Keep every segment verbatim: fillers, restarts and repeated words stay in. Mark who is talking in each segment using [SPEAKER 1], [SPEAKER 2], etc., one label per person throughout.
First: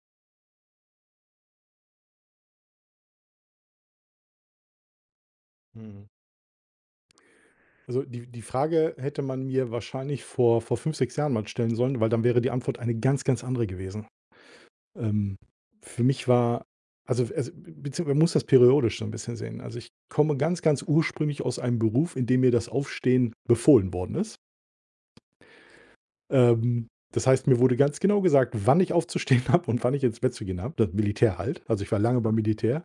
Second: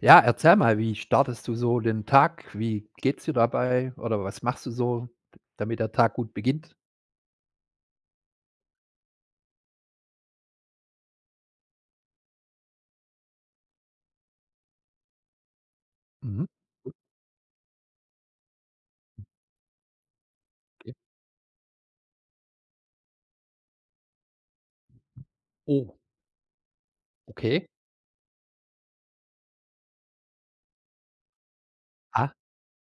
[SPEAKER 1] Ja, erzähl mal, wie startest du so den Tag? Wie geht's dir dabei? Oder was machst du so, damit der
[SPEAKER 2] Mhm.
[SPEAKER 1] Tag gut beginnt?
[SPEAKER 2] Also, die die Frage hätte man mir wahrscheinlich vor vor fünf sechs Jahren mal stellen sollen, weil dann wäre die Antwort eine ganz, ganz andere gewesen. Ähm, für mich
[SPEAKER 1] Mhm.
[SPEAKER 2] war also also, beziehungsweise man muss das periodisch so ein bisschen sehen. Also, ich komme ganz, ganz
[SPEAKER 1] Okay.
[SPEAKER 2] ursprünglich aus einem Beruf, in dem mir das Aufstehen befohlen worden ist.
[SPEAKER 1] Oh,
[SPEAKER 2] Ähm, Das heißt, mir
[SPEAKER 1] okay.
[SPEAKER 2] wurde ganz genau gesagt, wann ich aufzustehen habe und wann ich ins Bett zu gehen habe. Das Militär halt. Also, ich war lange
[SPEAKER 1] Ah.
[SPEAKER 2] beim Militär.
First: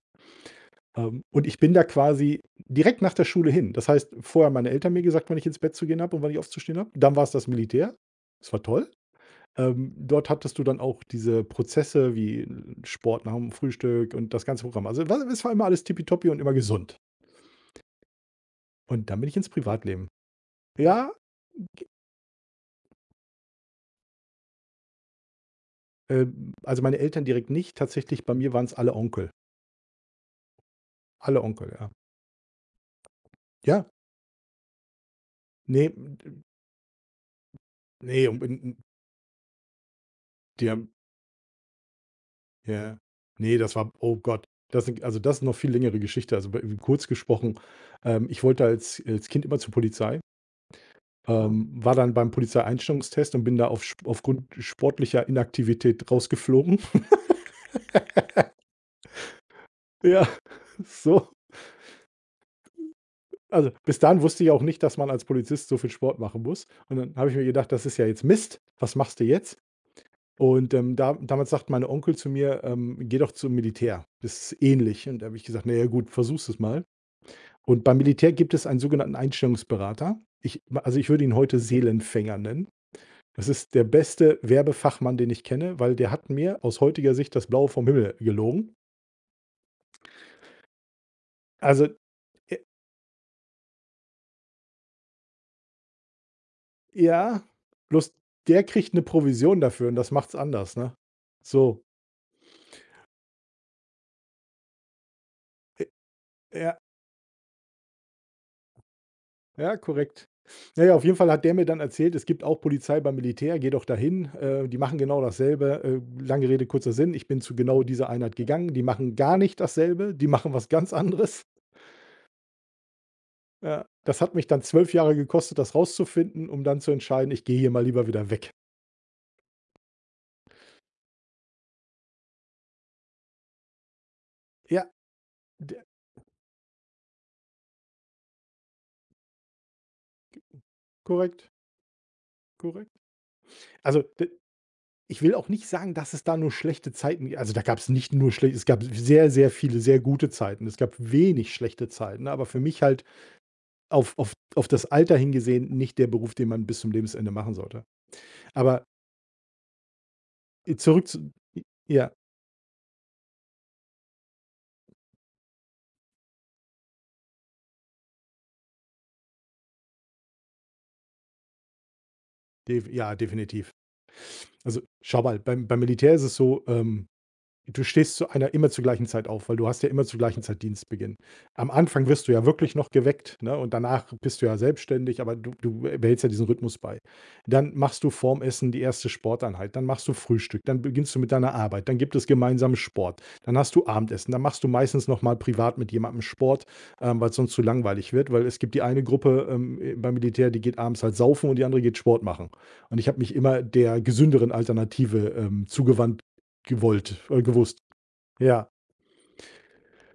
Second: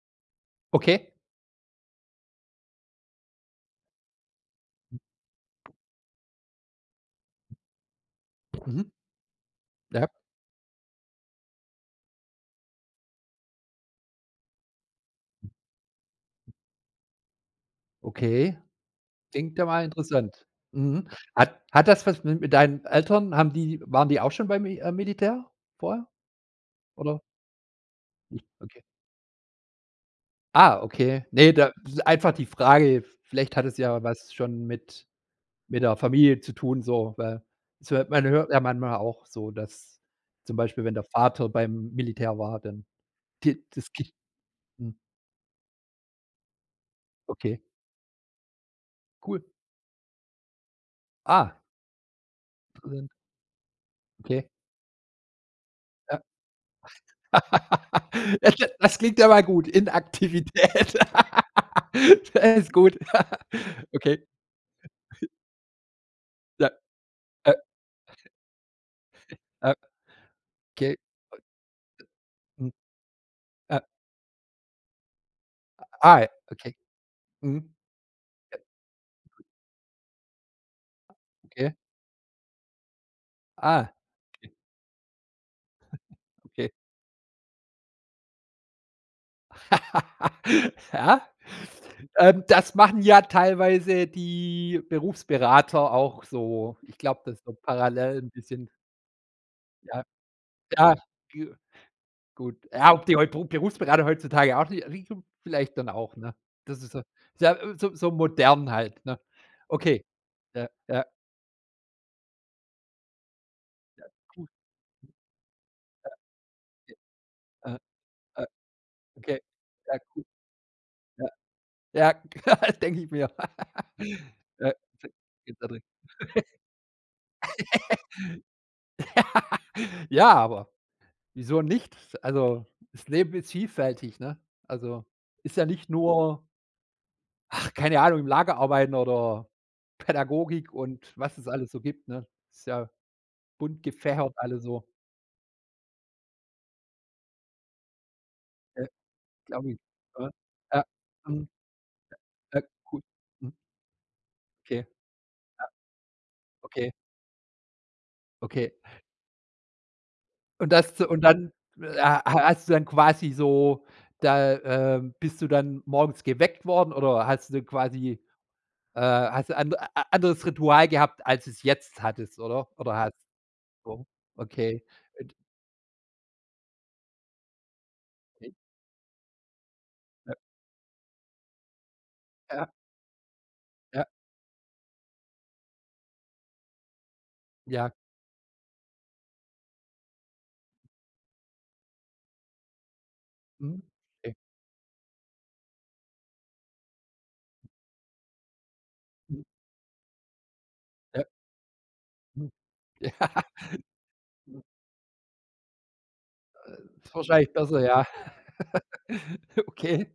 [SPEAKER 1] Okay.
[SPEAKER 2] Ähm, und ich bin da quasi direkt nach der Schule hin. Das heißt, vorher haben meine Eltern mir gesagt, wann ich ins Bett zu gehen habe und wann ich aufzustehen habe. Dann war es das Militär. Das war
[SPEAKER 1] Mhm.
[SPEAKER 2] toll. Ähm,
[SPEAKER 1] Ja.
[SPEAKER 2] dort hattest du dann auch diese Prozesse wie Sport nach dem Frühstück und das ganze Programm. Also, wa es war immer alles tippitoppi und immer gesund.
[SPEAKER 1] Okay.
[SPEAKER 2] Und dann bin ich ins
[SPEAKER 1] Klingt ja mal
[SPEAKER 2] Privatleben.
[SPEAKER 1] interessant. Mhm.
[SPEAKER 2] Ja,
[SPEAKER 1] Hat hat das was mit mit deinen Eltern, haben die waren die auch schon beim Mi äh, Militär vorher,
[SPEAKER 2] ähm, also meine
[SPEAKER 1] oder
[SPEAKER 2] Eltern direkt nicht. Tatsächlich bei
[SPEAKER 1] nicht?
[SPEAKER 2] mir waren es
[SPEAKER 1] Okay.
[SPEAKER 2] alle Onkel.
[SPEAKER 1] Ah, okay.
[SPEAKER 2] Alle
[SPEAKER 1] Ne,
[SPEAKER 2] Onkel,
[SPEAKER 1] da
[SPEAKER 2] ja.
[SPEAKER 1] einfach die Frage, vielleicht hat es
[SPEAKER 2] Ja,
[SPEAKER 1] ja was schon mit mit
[SPEAKER 2] nee,
[SPEAKER 1] der Familie zu tun, so, weil es hört man
[SPEAKER 2] nee um in
[SPEAKER 1] hört ja
[SPEAKER 2] in
[SPEAKER 1] manchmal auch so, dass zum Beispiel, wenn der Vater beim Militär war, dann
[SPEAKER 2] Ja. Nee,
[SPEAKER 1] die
[SPEAKER 2] das war
[SPEAKER 1] das Kind.
[SPEAKER 2] oh Gott, das
[SPEAKER 1] Hm.
[SPEAKER 2] sind also, das ist noch viel längere Geschichte. Also, be kurz gesprochen,
[SPEAKER 1] Okay.
[SPEAKER 2] ähm, ich wollte als als
[SPEAKER 1] Cool.
[SPEAKER 2] Kind immer zur Polizei, Oh.
[SPEAKER 1] Ah,
[SPEAKER 2] ähm, war dann beim
[SPEAKER 1] interessant,
[SPEAKER 2] Polizeieinstellungstest und bin da auf sp aufgrund
[SPEAKER 1] okay,
[SPEAKER 2] sportlicher Inaktivität
[SPEAKER 1] ja.
[SPEAKER 2] rausgeflogen.
[SPEAKER 1] Ja, das klingt ja mal gut,
[SPEAKER 2] Ja,
[SPEAKER 1] Inaktivität.
[SPEAKER 2] so.
[SPEAKER 1] Das ist gut.
[SPEAKER 2] Also, bis dahin
[SPEAKER 1] Okay,
[SPEAKER 2] wusste ich auch nicht, dass man als Polizist so viel Sport machen muss.
[SPEAKER 1] ja,
[SPEAKER 2] Und dann habe ich mir
[SPEAKER 1] äh,
[SPEAKER 2] gedacht: „Das ist ja jetzt Mist. Was machst du jetzt?“
[SPEAKER 1] äh,
[SPEAKER 2] Und, ähm,
[SPEAKER 1] okay,
[SPEAKER 2] da damals sagt mein Onkel zu mir:
[SPEAKER 1] hm,
[SPEAKER 2] „Ähm, geh doch zum
[SPEAKER 1] äh,
[SPEAKER 2] Militär. Das ist ähnlich.“ Und da habe ich gesagt: „Na ja, gut,
[SPEAKER 1] ah,
[SPEAKER 2] versuch's es
[SPEAKER 1] okay,
[SPEAKER 2] mal.“
[SPEAKER 1] mhm,
[SPEAKER 2] Und beim Militär gibt es einen sogenannten Einstellungsberater. Ich Also, ich würde ihn heute
[SPEAKER 1] okay,
[SPEAKER 2] Seelenfänger nennen. Das ist der
[SPEAKER 1] ah,
[SPEAKER 2] beste
[SPEAKER 1] okay,
[SPEAKER 2] Werbefachmann, den ich kenne, weil der hat mir
[SPEAKER 1] okay.
[SPEAKER 2] aus heutiger Sicht das Blaue vom Himmel gelogen.
[SPEAKER 1] Ja.
[SPEAKER 2] Also,
[SPEAKER 1] Ähm,
[SPEAKER 2] j
[SPEAKER 1] das machen ja teilweise die Berufsberater auch so. Ich glaube, das
[SPEAKER 2] ja,
[SPEAKER 1] ist so
[SPEAKER 2] bloß
[SPEAKER 1] parallel ein
[SPEAKER 2] der
[SPEAKER 1] bisschen.
[SPEAKER 2] kriegt eine Provision dafür und
[SPEAKER 1] Ja,
[SPEAKER 2] das macht's anders, ne?
[SPEAKER 1] ja, g
[SPEAKER 2] So,
[SPEAKER 1] gut. Ja, ob die heu Beru Berufsberater heutzutage auch nicht die- vielleicht dann
[SPEAKER 2] j
[SPEAKER 1] auch, ne?
[SPEAKER 2] ja,
[SPEAKER 1] Das ist so, ist ja, äh, so so modern halt, ne?
[SPEAKER 2] ja,
[SPEAKER 1] Okay.
[SPEAKER 2] korrekt.
[SPEAKER 1] Ja,
[SPEAKER 2] Naja, auf
[SPEAKER 1] ja,
[SPEAKER 2] jeden Fall hat der mir dann erzählt, es gibt auch Polizei beim Militär, geh doch dahin,
[SPEAKER 1] cool.
[SPEAKER 2] äh, die machen genau dasselbe. Äh, lange Rede, kurzer Sinn, ich bin zu
[SPEAKER 1] Äh,
[SPEAKER 2] genau dieser Einheit
[SPEAKER 1] äh,
[SPEAKER 2] gegangen. Die machen gar
[SPEAKER 1] okay.
[SPEAKER 2] nicht
[SPEAKER 1] Ja,
[SPEAKER 2] dasselbe,
[SPEAKER 1] cool.
[SPEAKER 2] die machen was ganz anderes.
[SPEAKER 1] Ja, ja, denke ich mir.
[SPEAKER 2] Ja, das hat mich dann
[SPEAKER 1] Ja,
[SPEAKER 2] zwölf Jahre gekostet, das rauszufinden, um dann zu entscheiden, ich gehe hier mal lieber wieder weg.
[SPEAKER 1] ja, aber wieso nicht? Also, das Leben ist vielfältig, ne?
[SPEAKER 2] Ja,
[SPEAKER 1] Also, ist ja
[SPEAKER 2] d
[SPEAKER 1] nicht nur, ach, keine Ahnung, im Lager arbeiten oder Pädagogik und was es
[SPEAKER 2] korrekt,
[SPEAKER 1] alles so gibt, ne? Ist ja
[SPEAKER 2] korrekt.
[SPEAKER 1] bunt
[SPEAKER 2] Also, d
[SPEAKER 1] gefächert alles so,
[SPEAKER 2] ich will auch nicht sagen, dass es da nur schlechte Zeiten gibt. Also, da gab es nicht nur schle es gab
[SPEAKER 1] äh,
[SPEAKER 2] sehr, sehr
[SPEAKER 1] glaube ich,
[SPEAKER 2] viele sehr gute
[SPEAKER 1] ne?
[SPEAKER 2] Zeiten. Es
[SPEAKER 1] Ja,
[SPEAKER 2] gab
[SPEAKER 1] mhm,
[SPEAKER 2] wenig schlechte Zeiten, aber für
[SPEAKER 1] ja,
[SPEAKER 2] mich halt
[SPEAKER 1] gut. Mhm,
[SPEAKER 2] auf auf auf das
[SPEAKER 1] okay,
[SPEAKER 2] Alter hingesehen nicht der Beruf, den man bis zum
[SPEAKER 1] okay,
[SPEAKER 2] Lebensende machen sollte.
[SPEAKER 1] okay.
[SPEAKER 2] Aber
[SPEAKER 1] Und
[SPEAKER 2] äh,
[SPEAKER 1] das
[SPEAKER 2] zurück
[SPEAKER 1] und
[SPEAKER 2] zu
[SPEAKER 1] dann, äh,
[SPEAKER 2] ja,
[SPEAKER 1] ha hast du dann quasi so da, ähm bist du dann morgens geweckt worden, oder hast du quasi Äh, hast du and a anderes Ritual gehabt, als es jetzt hattest, oder?
[SPEAKER 2] def
[SPEAKER 1] Oder hast
[SPEAKER 2] ja, definitiv.
[SPEAKER 1] du?
[SPEAKER 2] Also,
[SPEAKER 1] Okay.
[SPEAKER 2] schau
[SPEAKER 1] Und
[SPEAKER 2] mal, beim beim Militär ist es so, ähm du stehst zu
[SPEAKER 1] okay.
[SPEAKER 2] einer immer zur gleichen Zeit auf, weil du hast ja immer zur
[SPEAKER 1] Ja,
[SPEAKER 2] gleichen Zeit Dienstbeginn. Am Anfang wirst du ja
[SPEAKER 1] ja,
[SPEAKER 2] wirklich noch geweckt, ne, und
[SPEAKER 1] ja,
[SPEAKER 2] danach bist du ja selbstständig, aber du du behältst ja diesen Rhythmus bei. Dann
[SPEAKER 1] ja.
[SPEAKER 2] machst du vorm Essen die erste Sporteinheit, dann machst du Frühstück, dann beginnst du mit deiner Arbeit, dann gibt es gemeinsamen Sport, dann hast
[SPEAKER 1] Mhm.
[SPEAKER 2] du Abendessen,
[SPEAKER 1] Okay.
[SPEAKER 2] dann machst du meistens noch mal privat mit jemandem Sport, ähm, weil's sonst zu langweilig wird, weil es gibt die eine
[SPEAKER 1] Mhm.
[SPEAKER 2] Gruppe, ähm, äh, beim Militär, die geht abends halt
[SPEAKER 1] Ja.
[SPEAKER 2] saufen und die andere geht Sport
[SPEAKER 1] Mhm.
[SPEAKER 2] machen. Und ich habe mich immer der gesünderen Alternative, ähm, zugewandt.
[SPEAKER 1] Ja, ist
[SPEAKER 2] Gewollt, äh,
[SPEAKER 1] wahrscheinlich
[SPEAKER 2] gewusst.
[SPEAKER 1] besser, ja.
[SPEAKER 2] Ja.
[SPEAKER 1] Okay,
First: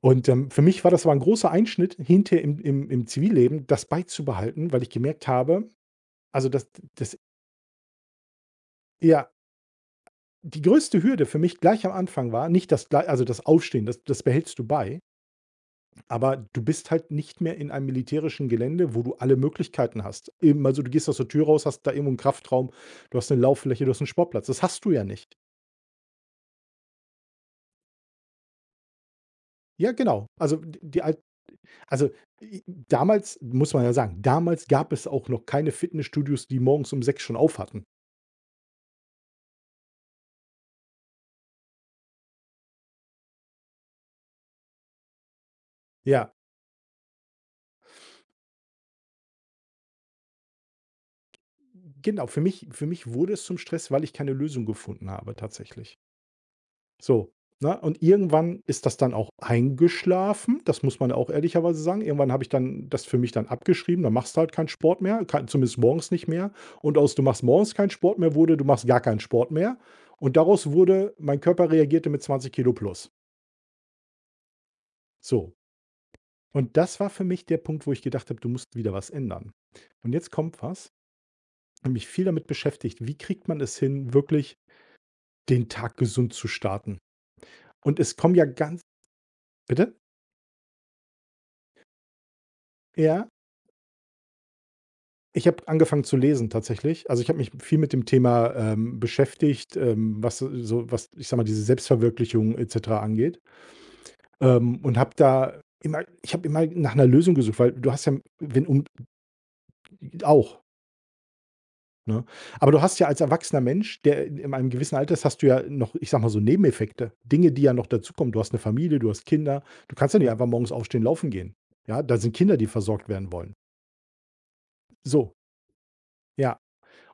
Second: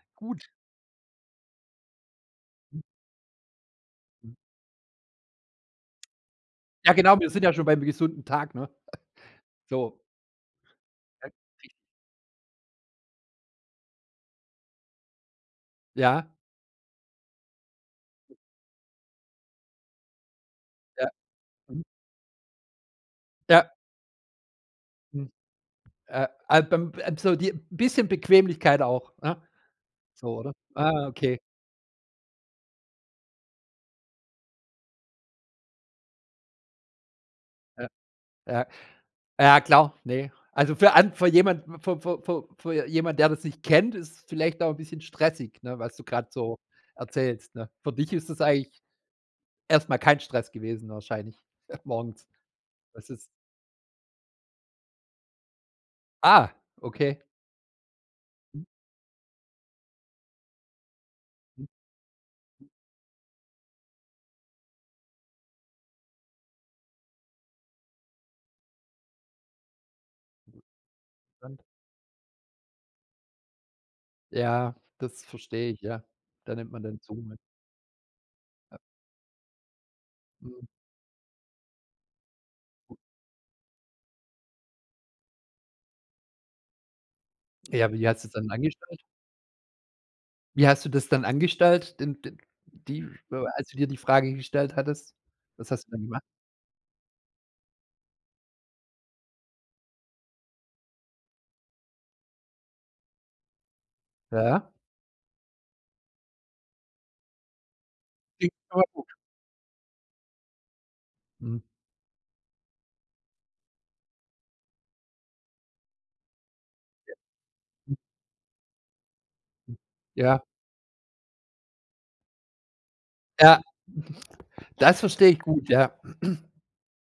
[SPEAKER 2] Und,
[SPEAKER 1] gut.
[SPEAKER 2] ähm, für mich war das aber ein großer Einschnitt hinter im im im Zivilleben, das beizubehalten, weil ich gemerkt habe, also, dass
[SPEAKER 1] Ja,
[SPEAKER 2] das
[SPEAKER 1] genau, wir sind ja schon beim gesunden Tag, ne?
[SPEAKER 2] eher
[SPEAKER 1] So.
[SPEAKER 2] die größte Hürde für mich gleich am Anfang war, nicht das glei also, das Aufstehen, das das behältst du bei,
[SPEAKER 1] Ja,
[SPEAKER 2] aber du bist halt nicht mehr in einem militärischen Gelände, wo du alle Möglichkeiten hast. Eben, also, du gehst
[SPEAKER 1] ja,
[SPEAKER 2] aus der Tür raus, hast
[SPEAKER 1] mhm,
[SPEAKER 2] da irgendwo einen Kraftraum, du hast eine
[SPEAKER 1] ja,
[SPEAKER 2] Lauffläche, du hast einen Sportplatz. Das hast du ja
[SPEAKER 1] mhm,
[SPEAKER 2] nicht.
[SPEAKER 1] äh, ah, beim äh, so die bisschen Bequemlichkeit auch, ne?
[SPEAKER 2] Ja, genau.
[SPEAKER 1] So, oder?
[SPEAKER 2] Also, die
[SPEAKER 1] Ah, okay.
[SPEAKER 2] Also, i damals muss man ja sagen, damals gab es auch noch keine Fitnessstudios, die morgens um sechs schon auf hatten.
[SPEAKER 1] Ja, ja. Ja, klar, ne. Also für an für jemand für für für für jemand, der das nicht kennt, ist vielleicht auch ein bisschen stressig, ne, was du gerade
[SPEAKER 2] Ja,
[SPEAKER 1] so erzählst, ne? Für dich ist das eigentlich erstmal kein Stress gewesen wahrscheinlich morgens.
[SPEAKER 2] genau. Für mich für mich
[SPEAKER 1] Das ist
[SPEAKER 2] wurde es zum Stress, weil ich keine Lösung gefunden habe tatsächlich.
[SPEAKER 1] Ah, okay.
[SPEAKER 2] So, ne? Und irgendwann ist das dann auch eingeschlafen. Das muss man auch
[SPEAKER 1] Mhm,
[SPEAKER 2] ehrlicherweise sagen. Irgendwann habe ich dann das für mich dann abgeschrieben. Dann machst du halt keinen Sport mehr, kei zumindest morgens nicht mehr. Und aus du machst morgens keinen Sport mehr wurde, du machst gar keinen Sport mehr. Und daraus wurde, mein
[SPEAKER 1] interessant.
[SPEAKER 2] Körper reagierte mit zwanzig Kilo plus.
[SPEAKER 1] Ja, das
[SPEAKER 2] So.
[SPEAKER 1] verstehe ich, ja. Da nimmt
[SPEAKER 2] Und
[SPEAKER 1] man
[SPEAKER 2] das
[SPEAKER 1] dann
[SPEAKER 2] war
[SPEAKER 1] zu,
[SPEAKER 2] für
[SPEAKER 1] ne?
[SPEAKER 2] mich der Punkt, wo ich gedacht habe: „Du musst wieder was ändern.“ Und jetzt kommt
[SPEAKER 1] Mhm.
[SPEAKER 2] was, habe mich viel damit beschäftigt, wie kriegt man es hin, wirklich den Tag gesund zu starten?
[SPEAKER 1] Ja,
[SPEAKER 2] Und
[SPEAKER 1] wie
[SPEAKER 2] es
[SPEAKER 1] hast du das
[SPEAKER 2] kommen ja
[SPEAKER 1] dann
[SPEAKER 2] ganz
[SPEAKER 1] angestellt?
[SPEAKER 2] bitte?
[SPEAKER 1] Wie hast du das dann angestellt, den den die
[SPEAKER 2] Ja,
[SPEAKER 1] äh, als du dir die Frage gestellt hattest?
[SPEAKER 2] ich habe
[SPEAKER 1] Was hast du dann
[SPEAKER 2] angefangen zu
[SPEAKER 1] gemacht?
[SPEAKER 2] lesen tatsächlich. Also, ich habe mich viel mit dem Thema, ähm, beschäftigt, ähm, was so so, was, ich sage mal, diese Selbstverwirklichung et cetera angeht,
[SPEAKER 1] Ja.
[SPEAKER 2] ähm, und habe da immer ich habe immer nach einer Lösung gesucht, weil du hast ja wenn um auch.
[SPEAKER 1] Mhm.
[SPEAKER 2] Ne? Aber du hast ja als erwachsener Mensch, der in in einem gewissen Alter ist, hast du ja noch, ich sag mal so, Nebeneffekte. Dinge, die ja noch
[SPEAKER 1] Mhm.
[SPEAKER 2] dazukommen. Du hast eine Familie, du hast Kinder. Du kannst ja nicht
[SPEAKER 1] Ja.
[SPEAKER 2] einfach morgens aufstehen, laufen gehen. Ja, da sind Kinder, die versorgt werden wollen.
[SPEAKER 1] Ja. Das verstehe
[SPEAKER 2] So,
[SPEAKER 1] ich gut, ja.
[SPEAKER 2] ja.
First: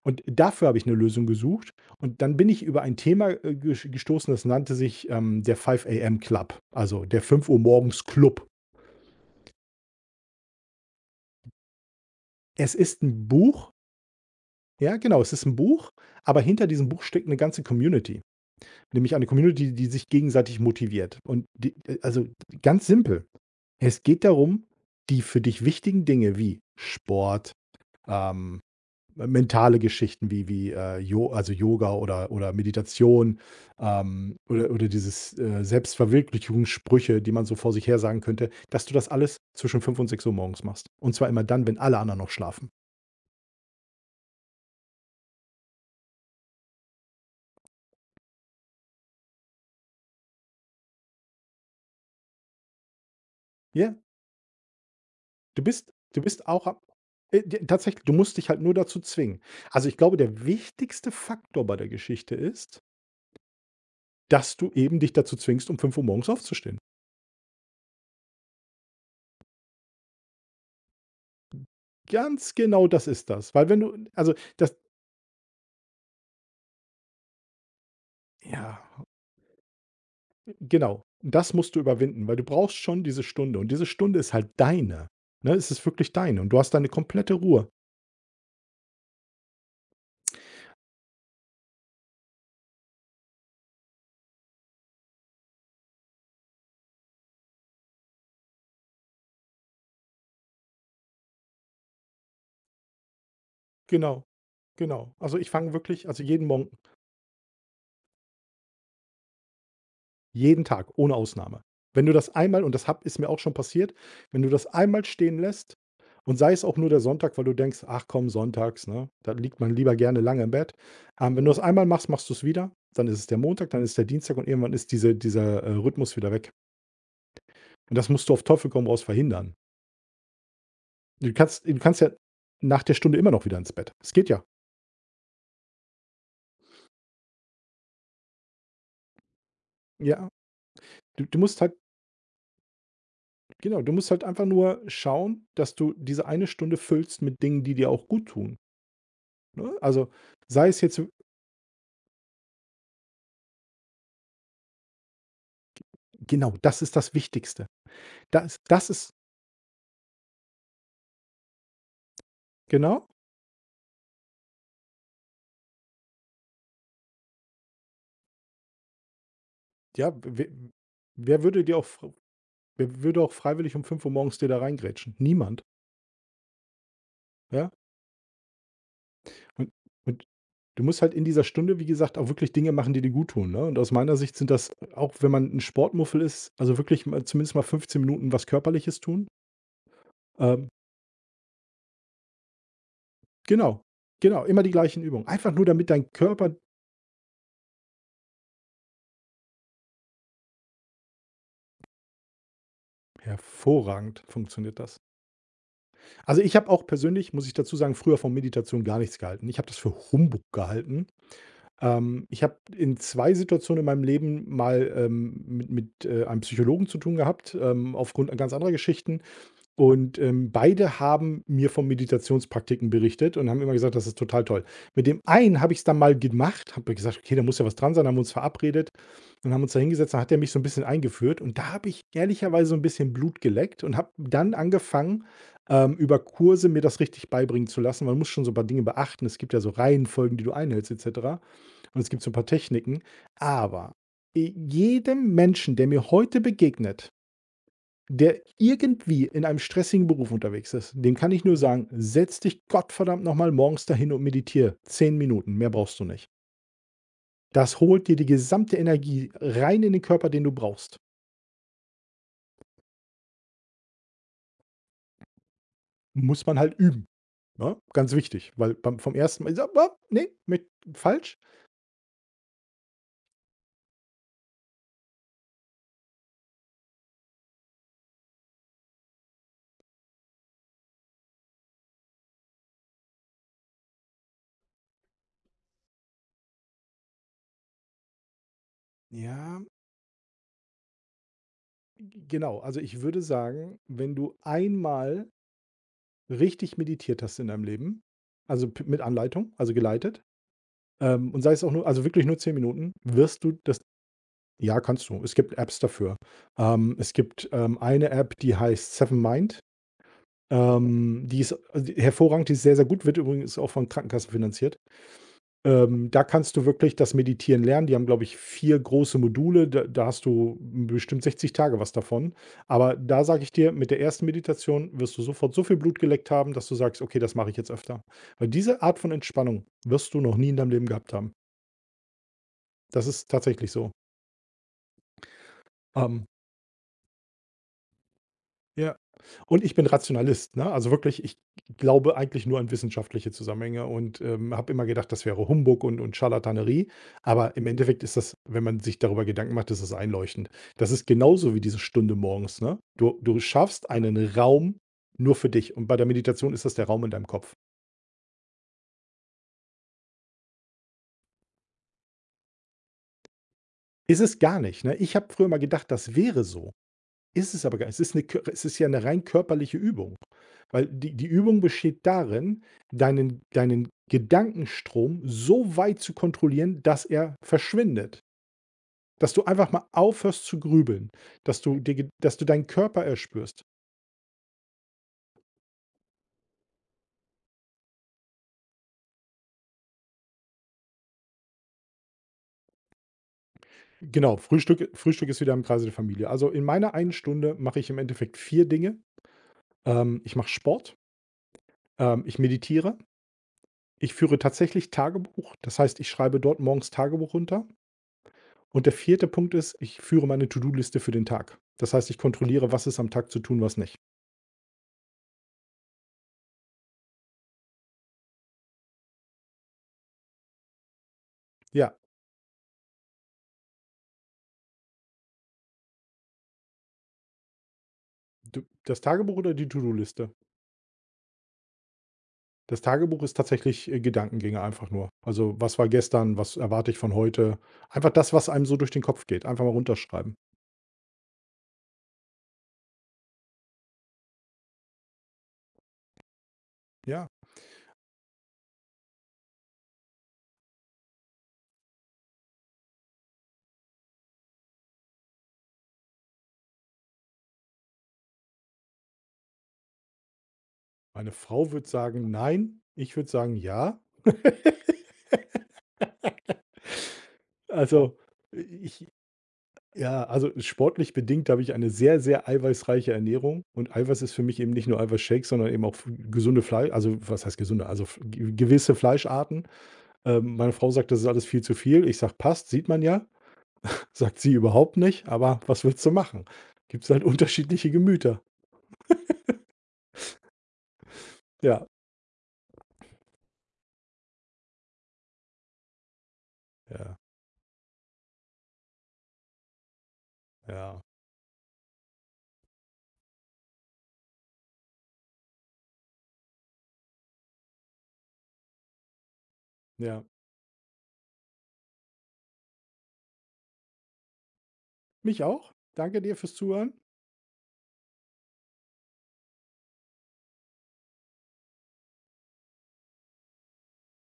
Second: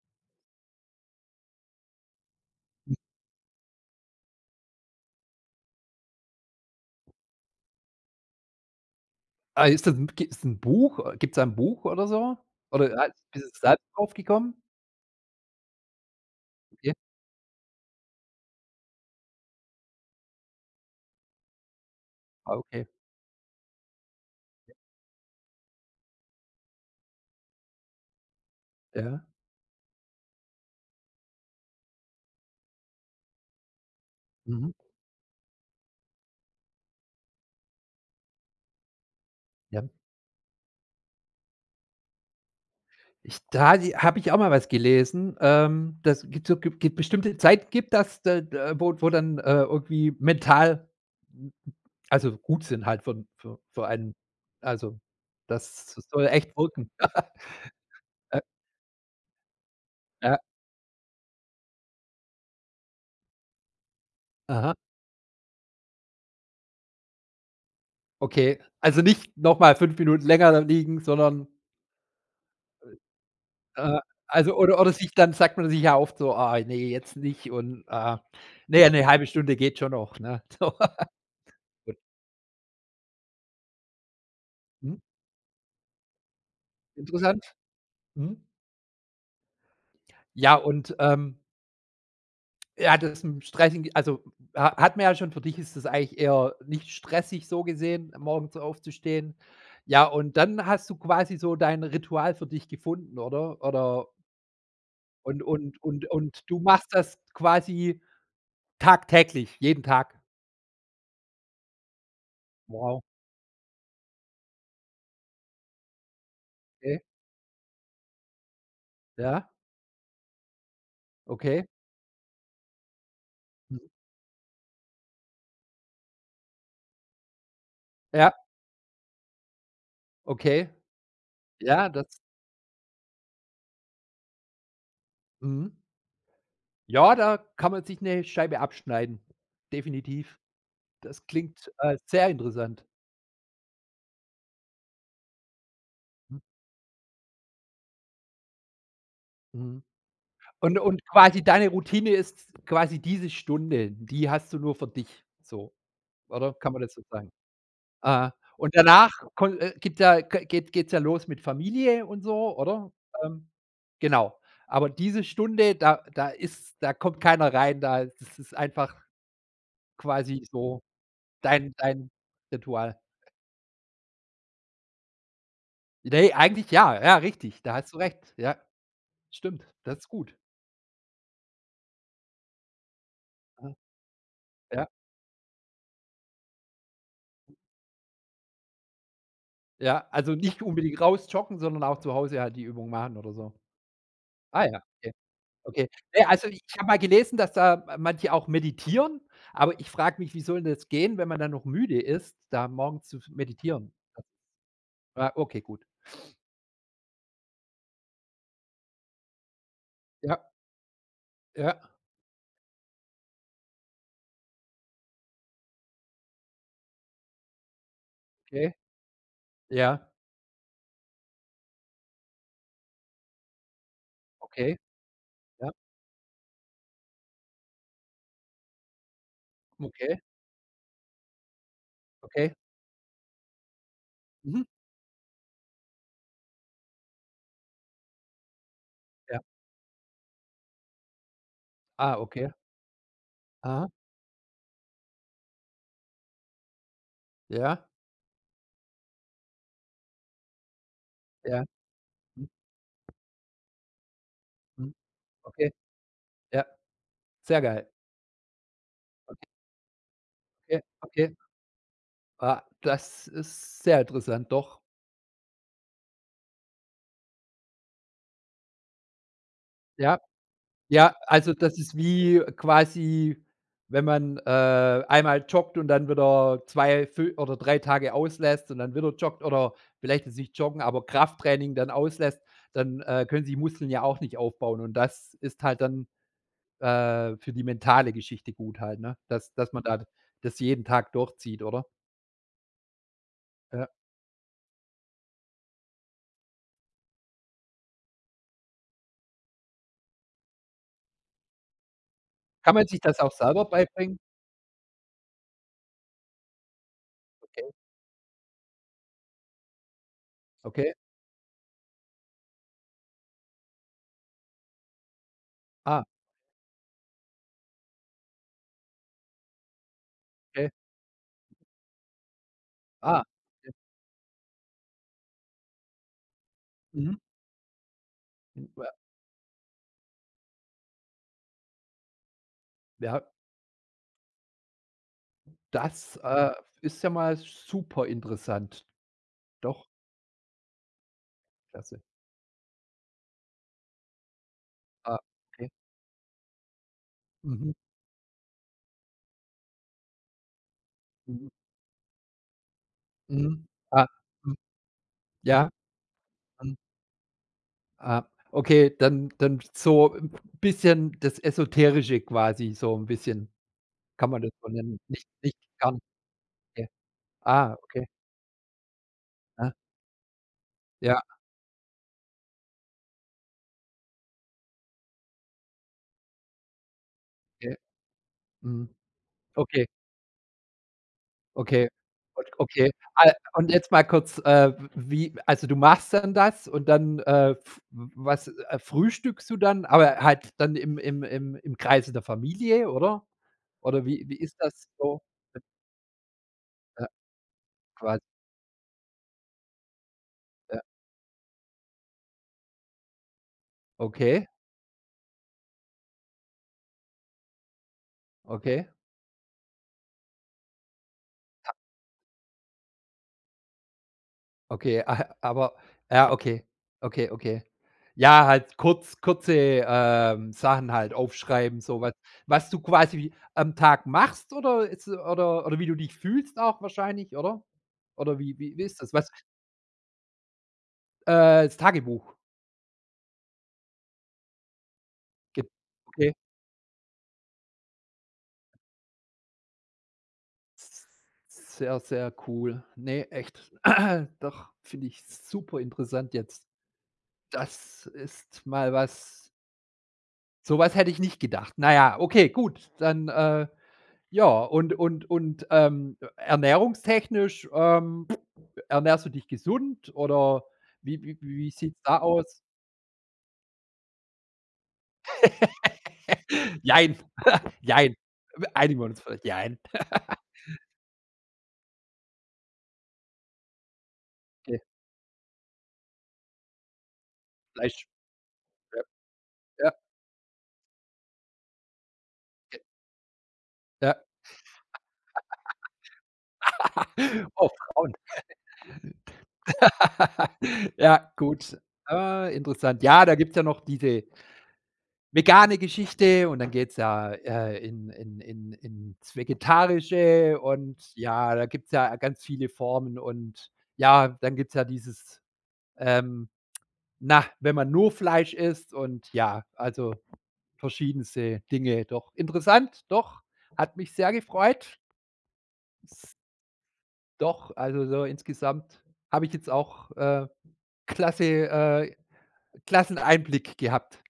[SPEAKER 2] Und dafür habe ich eine Lösung gesucht. Und dann bin ich über ein Thema, äh, gesch gestoßen, das nannte sich, ähm, der five a m Club, also der fünf Uhr morgens Club.
[SPEAKER 1] Ah, ist das 'n g ist 'n Buch? äh, Gibt's da 'n Buch oder so?
[SPEAKER 2] Es
[SPEAKER 1] Oder
[SPEAKER 2] ist
[SPEAKER 1] halt
[SPEAKER 2] ein
[SPEAKER 1] bist du
[SPEAKER 2] Buch,
[SPEAKER 1] selbst drauf gekommen?
[SPEAKER 2] ja, genau, es ist ein Buch, aber hinter diesem
[SPEAKER 1] Okay.
[SPEAKER 2] Buch steckt eine ganze Community. Nämlich eine Community, die sich gegenseitig motiviert. Und die äh, also
[SPEAKER 1] Ah,
[SPEAKER 2] ganz
[SPEAKER 1] okay.
[SPEAKER 2] simpel. Es geht darum, die für dich wichtigen Dinge wie Sport, ähm,
[SPEAKER 1] Ja.
[SPEAKER 2] mentale Geschichten wie wie, äh, Jo also Yoga oder oder Meditation, ähm, oder
[SPEAKER 1] Mhm.
[SPEAKER 2] oder dieses, äh, Selbstverwirklichungssprüche, die man so vor sich her sagen könnte, dass du das alles zwischen
[SPEAKER 1] Ja.
[SPEAKER 2] fünf und sechs Uhr morgens machst. Und zwar immer dann, wenn alle anderen noch schlafen.
[SPEAKER 1] Ich da die habe ich auch mal was gelesen. Ähm, das gibt so, gibt gibt bestimmte Zeit, gibt das, da da wo wo dann, äh, irgendwie mental, also gut sind halt für für für
[SPEAKER 2] Ja.
[SPEAKER 1] einen. Also,
[SPEAKER 2] Du bist
[SPEAKER 1] das
[SPEAKER 2] du
[SPEAKER 1] soll
[SPEAKER 2] bist
[SPEAKER 1] echt
[SPEAKER 2] auch ab
[SPEAKER 1] wirken.
[SPEAKER 2] äh, d tatsächlich, du musst
[SPEAKER 1] Ja,
[SPEAKER 2] dich halt nur dazu zwingen. Also, ich glaube,
[SPEAKER 1] ja,
[SPEAKER 2] der wichtigste Faktor bei der Geschichte ist, dass du
[SPEAKER 1] aha,
[SPEAKER 2] eben dich dazu zwingst, um fünf Uhr morgens aufzustehen.
[SPEAKER 1] okay. Also, nicht noch mal fünf Minuten länger liegen, sondern
[SPEAKER 2] Ganz genau, das ist das, weil wenn du
[SPEAKER 1] Äh,
[SPEAKER 2] also,
[SPEAKER 1] also
[SPEAKER 2] das
[SPEAKER 1] oder oder sich dann sagt man sich ja oft so: „Ah, ne, jetzt nicht“ und, äh, na
[SPEAKER 2] ja,
[SPEAKER 1] ja, 'ne halbe Stunde geht schon noch, ne? So.
[SPEAKER 2] genau. Das musst du
[SPEAKER 1] Gut.
[SPEAKER 2] überwinden, weil du brauchst schon diese Stunde und diese Stunde ist halt
[SPEAKER 1] Mhm.
[SPEAKER 2] deine, ne? Es ist wirklich deine und du hast deine komplette
[SPEAKER 1] Interessant.
[SPEAKER 2] Ruhe.
[SPEAKER 1] Mhm. Ja, und, ähm, ja, das mit dem stressigen, also, ha hatten wir ja schon, für dich ist das eigentlich eher nicht stressig so gesehen, morgens aufzustehen. Ja, und dann hast du quasi so dein Ritual für dich gefunden, oder? Oder
[SPEAKER 2] Genau, genau. Also,
[SPEAKER 1] und
[SPEAKER 2] ich fange
[SPEAKER 1] und
[SPEAKER 2] wirklich
[SPEAKER 1] und
[SPEAKER 2] also,
[SPEAKER 1] und
[SPEAKER 2] jeden
[SPEAKER 1] du
[SPEAKER 2] Morgen.
[SPEAKER 1] machst das quasi tagtäglich, jeden Tag?
[SPEAKER 2] Jeden Tag, ohne Ausnahme. Wenn du das einmal und das habe
[SPEAKER 1] Wow,
[SPEAKER 2] ist mir auch schon passiert, wenn du das einmal stehen lässt und sei es auch nur
[SPEAKER 1] okay.
[SPEAKER 2] der Sonntag, weil du denkst: „Ach komm, sonntags, ne? Da
[SPEAKER 1] Ja,
[SPEAKER 2] liegt man lieber gerne lange im Bett.“ Ähm, wenn du das
[SPEAKER 1] okay.
[SPEAKER 2] einmal machst, machst du es wieder, dann ist es der Montag,
[SPEAKER 1] Mhm.
[SPEAKER 2] dann ist der Dienstag und irgendwann ist diese dieser, äh, Rhythmus wieder weg. Und das musst du
[SPEAKER 1] Ja.
[SPEAKER 2] auf Teufel komm raus verhindern.
[SPEAKER 1] Okay,
[SPEAKER 2] Du kannst du
[SPEAKER 1] ja,
[SPEAKER 2] kannst ja
[SPEAKER 1] das
[SPEAKER 2] nach der Stunde immer noch wieder ins Bett. Es geht ja.
[SPEAKER 1] mhm. Ja, da kann man sich 'ne Scheibe abschneiden,
[SPEAKER 2] Ja,
[SPEAKER 1] definitiv.
[SPEAKER 2] du
[SPEAKER 1] Das
[SPEAKER 2] du musst
[SPEAKER 1] klingt,
[SPEAKER 2] halt
[SPEAKER 1] äh, sehr interessant.
[SPEAKER 2] genau, du musst halt einfach nur schauen, dass du diese
[SPEAKER 1] Mhm,
[SPEAKER 2] eine Stunde füllst mit Dingen, die dir auch gut tun. Ne?
[SPEAKER 1] mhm.
[SPEAKER 2] Also, sei
[SPEAKER 1] Und
[SPEAKER 2] es jetzt
[SPEAKER 1] und quasi deine Routine ist quasi diese Stunde, die hast du nur für dich so,
[SPEAKER 2] genau,
[SPEAKER 1] oder? Kann
[SPEAKER 2] das
[SPEAKER 1] man das
[SPEAKER 2] ist
[SPEAKER 1] so
[SPEAKER 2] das
[SPEAKER 1] sagen?
[SPEAKER 2] Wichtigste.
[SPEAKER 1] Ah,
[SPEAKER 2] Das
[SPEAKER 1] und
[SPEAKER 2] das
[SPEAKER 1] danach
[SPEAKER 2] ist
[SPEAKER 1] kon äh, gibt ja ge geht geht's ja los mit Familie und so, oder?
[SPEAKER 2] genau,
[SPEAKER 1] Ähm, genau. Aber diese Stunde, da da ist da kommt keiner rein, da das ist einfach
[SPEAKER 2] ja,
[SPEAKER 1] quasi
[SPEAKER 2] we
[SPEAKER 1] so
[SPEAKER 2] wer würde
[SPEAKER 1] dein
[SPEAKER 2] dir auch
[SPEAKER 1] dein
[SPEAKER 2] fr
[SPEAKER 1] Ritual.
[SPEAKER 2] wer würde auch freiwillig um fünf Uhr morgens dir da reingrätschen? Niemand,
[SPEAKER 1] Ne, eigentlich ja, ja, richtig,
[SPEAKER 2] ja?
[SPEAKER 1] da hast du recht. Ja, stimmt,
[SPEAKER 2] Und
[SPEAKER 1] das ist
[SPEAKER 2] und
[SPEAKER 1] gut.
[SPEAKER 2] du musst halt in dieser Stunde, wie gesagt, auch wirklich Dinge machen, die dir guttun, ne?
[SPEAKER 1] Mhm.
[SPEAKER 2] Und aus meiner Sicht sind das,
[SPEAKER 1] Ja,
[SPEAKER 2] auch wenn man ein Sportmuffel ist, also wirklich mal zumindest mal fünfzehn Minuten was Körperliches tun.
[SPEAKER 1] ja, also nicht
[SPEAKER 2] Ähm,
[SPEAKER 1] unbedingt raus joggen, sondern auch zu Hause halt die Übung machen oder so.
[SPEAKER 2] genau, genau, immer
[SPEAKER 1] Ah
[SPEAKER 2] die
[SPEAKER 1] ja,
[SPEAKER 2] gleichen
[SPEAKER 1] okay,
[SPEAKER 2] Übungen. Einfach nur,
[SPEAKER 1] okay.
[SPEAKER 2] damit dein
[SPEAKER 1] Ne, also
[SPEAKER 2] Körper
[SPEAKER 1] ich habe mal gelesen, dass da manche auch meditieren, aber ich frage mich, wie soll denn das gehen, wenn man dann noch müde ist, da morgens zu meditieren?
[SPEAKER 2] hervorragend funktioniert das.
[SPEAKER 1] Ah, okay, gut.
[SPEAKER 2] Also, ich habe auch persönlich, muss ich dazu sagen, früher von Meditation gar nichts gehalten. Ich habe das für
[SPEAKER 1] Ja,
[SPEAKER 2] Humbug gehalten.
[SPEAKER 1] ja,
[SPEAKER 2] Ähm, ich habe in zwei Situationen in meinem Leben mal, ähm, mit mit, äh, einem Psychologen zu tun gehabt, ähm, aufgrund ganz anderer
[SPEAKER 1] okay,
[SPEAKER 2] Geschichten.
[SPEAKER 1] ja,
[SPEAKER 2] Und, ähm, beide haben mir von Meditationspraktiken berichtet und haben immer gesagt, das ist total toll.
[SPEAKER 1] okay,
[SPEAKER 2] Mit dem einen
[SPEAKER 1] ja,
[SPEAKER 2] habe ich es dann mal gemacht, habe gesagt: „Okay, da muss ja was dran sein“, haben wir uns verabredet und haben uns da hingesetzt, dann
[SPEAKER 1] okay,
[SPEAKER 2] hat der mich so ein bisschen eingeführt und da habe ich
[SPEAKER 1] okay,
[SPEAKER 2] ehrlicherweise so ein bisschen Blut geleckt und habe dann
[SPEAKER 1] mhm,
[SPEAKER 2] angefangen, ähm, über Kurse mir das richtig beibringen zu lassen. Man muss schon so ein paar Dinge beachten. Es
[SPEAKER 1] ja.
[SPEAKER 2] gibt ja so Reihenfolgen, die du einhältst et cetera, und es
[SPEAKER 1] Ah,
[SPEAKER 2] gibt so ein paar
[SPEAKER 1] okay,
[SPEAKER 2] Techniken.
[SPEAKER 1] aha,
[SPEAKER 2] Aber, äh, jedem Menschen, der mir heute begegnet,
[SPEAKER 1] ja,
[SPEAKER 2] der irgendwie in einem stressigen Beruf unterwegs ist, dem kann ich nur
[SPEAKER 1] ja,
[SPEAKER 2] sagen: „Setz
[SPEAKER 1] mhm,
[SPEAKER 2] dich gottverdammt nochmal morgens dahin und meditiere
[SPEAKER 1] mhm,
[SPEAKER 2] zehn Minuten, mehr
[SPEAKER 1] okay,
[SPEAKER 2] brauchst du nicht.“
[SPEAKER 1] ja, sehr
[SPEAKER 2] Das
[SPEAKER 1] geil.
[SPEAKER 2] holt dir die gesamte Energie rein in den Körper, den du
[SPEAKER 1] Okay,
[SPEAKER 2] brauchst.
[SPEAKER 1] okay. Ah, das ist sehr interessant, doch.
[SPEAKER 2] Muss man halt üben, ne? Ganz wichtig, weil beim vom ersten Mal,
[SPEAKER 1] Ja,
[SPEAKER 2] ne, mit
[SPEAKER 1] ja,
[SPEAKER 2] falsch.
[SPEAKER 1] also das ist wie quasi, wenn man, äh, einmal joggt und dann wieder zwei fü oder drei Tage auslässt und dann wieder joggt, oder vielleicht jetzt nicht joggen, aber Krafttraining dann auslässt, dann, äh, können sich Muskeln ja auch nicht aufbauen, und das ist halt dann, äh, für die mentale Geschichte gut halt, ne? Dass
[SPEAKER 2] Ja,
[SPEAKER 1] dass man da das jeden Tag durchzieht, oder?
[SPEAKER 2] genau. Also, ich würde sagen,
[SPEAKER 1] Ja.
[SPEAKER 2] wenn du einmal richtig meditiert hast in deinem Leben, also, p mit Anleitung, also, geleitet, ähm, und sei es auch nur, also, wirklich nur zehn
[SPEAKER 1] Kann man
[SPEAKER 2] Minuten,
[SPEAKER 1] sich das auch
[SPEAKER 2] wirst du
[SPEAKER 1] selber
[SPEAKER 2] das.
[SPEAKER 1] beibringen?
[SPEAKER 2] Ja, kannst du. Es gibt Apps dafür. Ähm, es gibt,
[SPEAKER 1] Okay,
[SPEAKER 2] ähm, eine App, die heißt Seven Mind.
[SPEAKER 1] okay.
[SPEAKER 2] Ähm, die ist also die- hervorragend, die ist sehr, sehr gut, wird übrigens auch von Krankenkassen finanziert.
[SPEAKER 1] Ah,
[SPEAKER 2] Ähm, da kannst du wirklich das Meditieren lernen. Die haben, glaube ich, vier große Module. Da da hast du
[SPEAKER 1] okay.
[SPEAKER 2] bestimmt sechzig Tage was davon. Aber da
[SPEAKER 1] Ah,
[SPEAKER 2] sage ich dir,
[SPEAKER 1] okay.
[SPEAKER 2] mit der ersten Meditation wirst du sofort so viel Blut geleckt haben, dass du sagst:
[SPEAKER 1] Mhm.
[SPEAKER 2] „Okay, das mache ich jetzt öfter.“ Weil diese Art von Entspannung wirst du noch nie in deinem Leben gehabt haben. Das
[SPEAKER 1] Ja,
[SPEAKER 2] ist tatsächlich so.
[SPEAKER 1] das,
[SPEAKER 2] Ähm,
[SPEAKER 1] äh, ist ja mal super interessant.
[SPEAKER 2] ja. Und ich bin
[SPEAKER 1] Doch,
[SPEAKER 2] Rationalist, ne? Also wirklich, ich
[SPEAKER 1] klasse.
[SPEAKER 2] glaube eigentlich nur an wissenschaftliche Zusammenhänge und, ähm, habe immer gedacht,
[SPEAKER 1] Ah,
[SPEAKER 2] das wäre
[SPEAKER 1] okay.
[SPEAKER 2] Humbug und und Scharlatanerie. Aber im
[SPEAKER 1] Mhm,
[SPEAKER 2] Endeffekt ist das, wenn man sich darüber Gedanken macht, ist das einleuchtend. Das ist
[SPEAKER 1] mhm,
[SPEAKER 2] genauso wie diese Stunde morgens, ne? Du du
[SPEAKER 1] mhm.
[SPEAKER 2] schaffst
[SPEAKER 1] Ah,
[SPEAKER 2] einen
[SPEAKER 1] hm,
[SPEAKER 2] Raum nur für
[SPEAKER 1] ja,
[SPEAKER 2] dich, und bei der Meditation ist das
[SPEAKER 1] hm,
[SPEAKER 2] der Raum in deinem Kopf.
[SPEAKER 1] ah, okay, dann dann so 'n bisschen das Esoterische quasi, so ein bisschen.
[SPEAKER 2] Ist
[SPEAKER 1] Kann
[SPEAKER 2] es
[SPEAKER 1] man das
[SPEAKER 2] gar
[SPEAKER 1] so
[SPEAKER 2] nicht, ne?
[SPEAKER 1] nennen?
[SPEAKER 2] Ich habe
[SPEAKER 1] Nicht
[SPEAKER 2] früher
[SPEAKER 1] nicht
[SPEAKER 2] mal gedacht,
[SPEAKER 1] gar nicht,
[SPEAKER 2] das wäre so.
[SPEAKER 1] okay.
[SPEAKER 2] Ist es
[SPEAKER 1] Ah,
[SPEAKER 2] aber gar nicht. Es
[SPEAKER 1] okay.
[SPEAKER 2] ist eine, kö, es ist ja eine rein
[SPEAKER 1] Ah,
[SPEAKER 2] körperliche Übung, weil die
[SPEAKER 1] ja,
[SPEAKER 2] die Übung besteht darin, deinen deinen Gedankenstrom so weit zu kontrollieren, dass er
[SPEAKER 1] okay.
[SPEAKER 2] verschwindet.
[SPEAKER 1] Mhm.
[SPEAKER 2] Dass du einfach
[SPEAKER 1] Okay.
[SPEAKER 2] mal aufhörst zu grübeln, dass du
[SPEAKER 1] Okay.
[SPEAKER 2] dir Ge, dass du
[SPEAKER 1] Und
[SPEAKER 2] deinen
[SPEAKER 1] okay.
[SPEAKER 2] Körper
[SPEAKER 1] Al
[SPEAKER 2] erspürst.
[SPEAKER 1] Und jetzt mal kurz, äh, wie, also, du machst dann das und dann, äh, f was, äh, frühstückst du dann, aber halt dann im im im im Kreise der Familie, oder? Oder wie
[SPEAKER 2] Genau,
[SPEAKER 1] wie ist das
[SPEAKER 2] Frühstück
[SPEAKER 1] so?
[SPEAKER 2] Frühstück ist wieder im Kreise der Familie. Also, in meiner
[SPEAKER 1] Ja,
[SPEAKER 2] einen Stunde mache ich im
[SPEAKER 1] quasi,
[SPEAKER 2] Endeffekt vier Dinge. Ähm, ich mache
[SPEAKER 1] ja.
[SPEAKER 2] Sport, ähm, ich meditiere, ich führe
[SPEAKER 1] Okay,
[SPEAKER 2] tatsächlich Tagebuch. Das heißt, ich schreibe dort morgens Tagebuch runter. Und
[SPEAKER 1] okay.
[SPEAKER 2] der vierte Punkt ist, ich führe meine To-do-Liste für den Tag. Das heißt, ich kontrolliere, was ist am Tag zu tun, was nicht.
[SPEAKER 1] Okay, a aber ja, okay. Okay, okay. Ja, halt kurz kurze, ähm, Sachen halt aufschreiben,
[SPEAKER 2] Ja,
[SPEAKER 1] so was was du quasi am Tag machst, oder ist oder oder wie du dich fühlst auch wahrscheinlich, oder? Oder wie
[SPEAKER 2] du
[SPEAKER 1] wie wie
[SPEAKER 2] das
[SPEAKER 1] ist das? Was,
[SPEAKER 2] Tagebuch oder die To-do-Liste?
[SPEAKER 1] äh, das Tagebuch
[SPEAKER 2] Das Tagebuch ist tatsächlich, äh, Gedankengänge einfach nur. Also,
[SPEAKER 1] gibt,
[SPEAKER 2] was war
[SPEAKER 1] okay.
[SPEAKER 2] gestern? Was erwarte ich von heute? Einfach das, was einem so durch den Kopf geht, einfach mal runterschreiben.
[SPEAKER 1] S sehr, sehr cool. Ne, echt. Doch, finde ich super interessant jetzt.
[SPEAKER 2] Ja,
[SPEAKER 1] Das ist mal was. Sowas hätte ich nicht gedacht. Na ja, okay, gut, dann, äh Ja, und und und, ähm, ernährungstechnisch, ähm, ernährst du dich gesund, oder wie
[SPEAKER 2] meine
[SPEAKER 1] wie
[SPEAKER 2] Frau
[SPEAKER 1] wie
[SPEAKER 2] würde
[SPEAKER 1] sieht's da
[SPEAKER 2] sagen:
[SPEAKER 1] aus?
[SPEAKER 2] „Nein“, ich würde sagen: „Ja.“
[SPEAKER 1] Jein, jein.
[SPEAKER 2] Also, äh,
[SPEAKER 1] Einigen wir
[SPEAKER 2] ich.
[SPEAKER 1] uns vielleicht, jein.
[SPEAKER 2] Ja, also sportlich bedingt habe ich eine sehr, sehr eiweißreiche Ernährung, und Eiweiß ist für mich eben
[SPEAKER 1] Okay,
[SPEAKER 2] nicht nur Eiweißshakes, sondern eben auch f- gesunde Fleisch, also was heißt gesunde, also
[SPEAKER 1] Fleisch.
[SPEAKER 2] f- ge- gewisse
[SPEAKER 1] Ja,
[SPEAKER 2] Fleischarten.
[SPEAKER 1] ja,
[SPEAKER 2] Ähm, meine Frau sagt, das ist alles viel zu viel. Ich sage, passt,
[SPEAKER 1] ja,
[SPEAKER 2] sieht man ja. Sagt sie überhaupt nicht, aber was willst du machen? Gibt es halt
[SPEAKER 1] Oh,
[SPEAKER 2] unterschiedliche
[SPEAKER 1] Frauen.
[SPEAKER 2] Gemüter.
[SPEAKER 1] Ja, gut.
[SPEAKER 2] Ja,
[SPEAKER 1] Ah, interessant. Ja, da gibt's ja noch diese vegane Geschichte und dann geht's
[SPEAKER 2] ja,
[SPEAKER 1] ja, äh, in in in ins Vegetarische und
[SPEAKER 2] ja,
[SPEAKER 1] ja, da gibt's ja ganz viele Formen und ja, dann gibt's ja dieses, ähm, na, wenn man nur Fleisch isst und ja, also
[SPEAKER 2] ja.
[SPEAKER 1] verschiedenste Dinge. Doch interessant, doch, hat mich sehr gefreut.
[SPEAKER 2] Mich auch. Danke dir
[SPEAKER 1] S
[SPEAKER 2] fürs Zuhören.
[SPEAKER 1] doch, also so insgesamt habe ich jetzt auch, äh, klasse äh, klassen Einblick gehabt.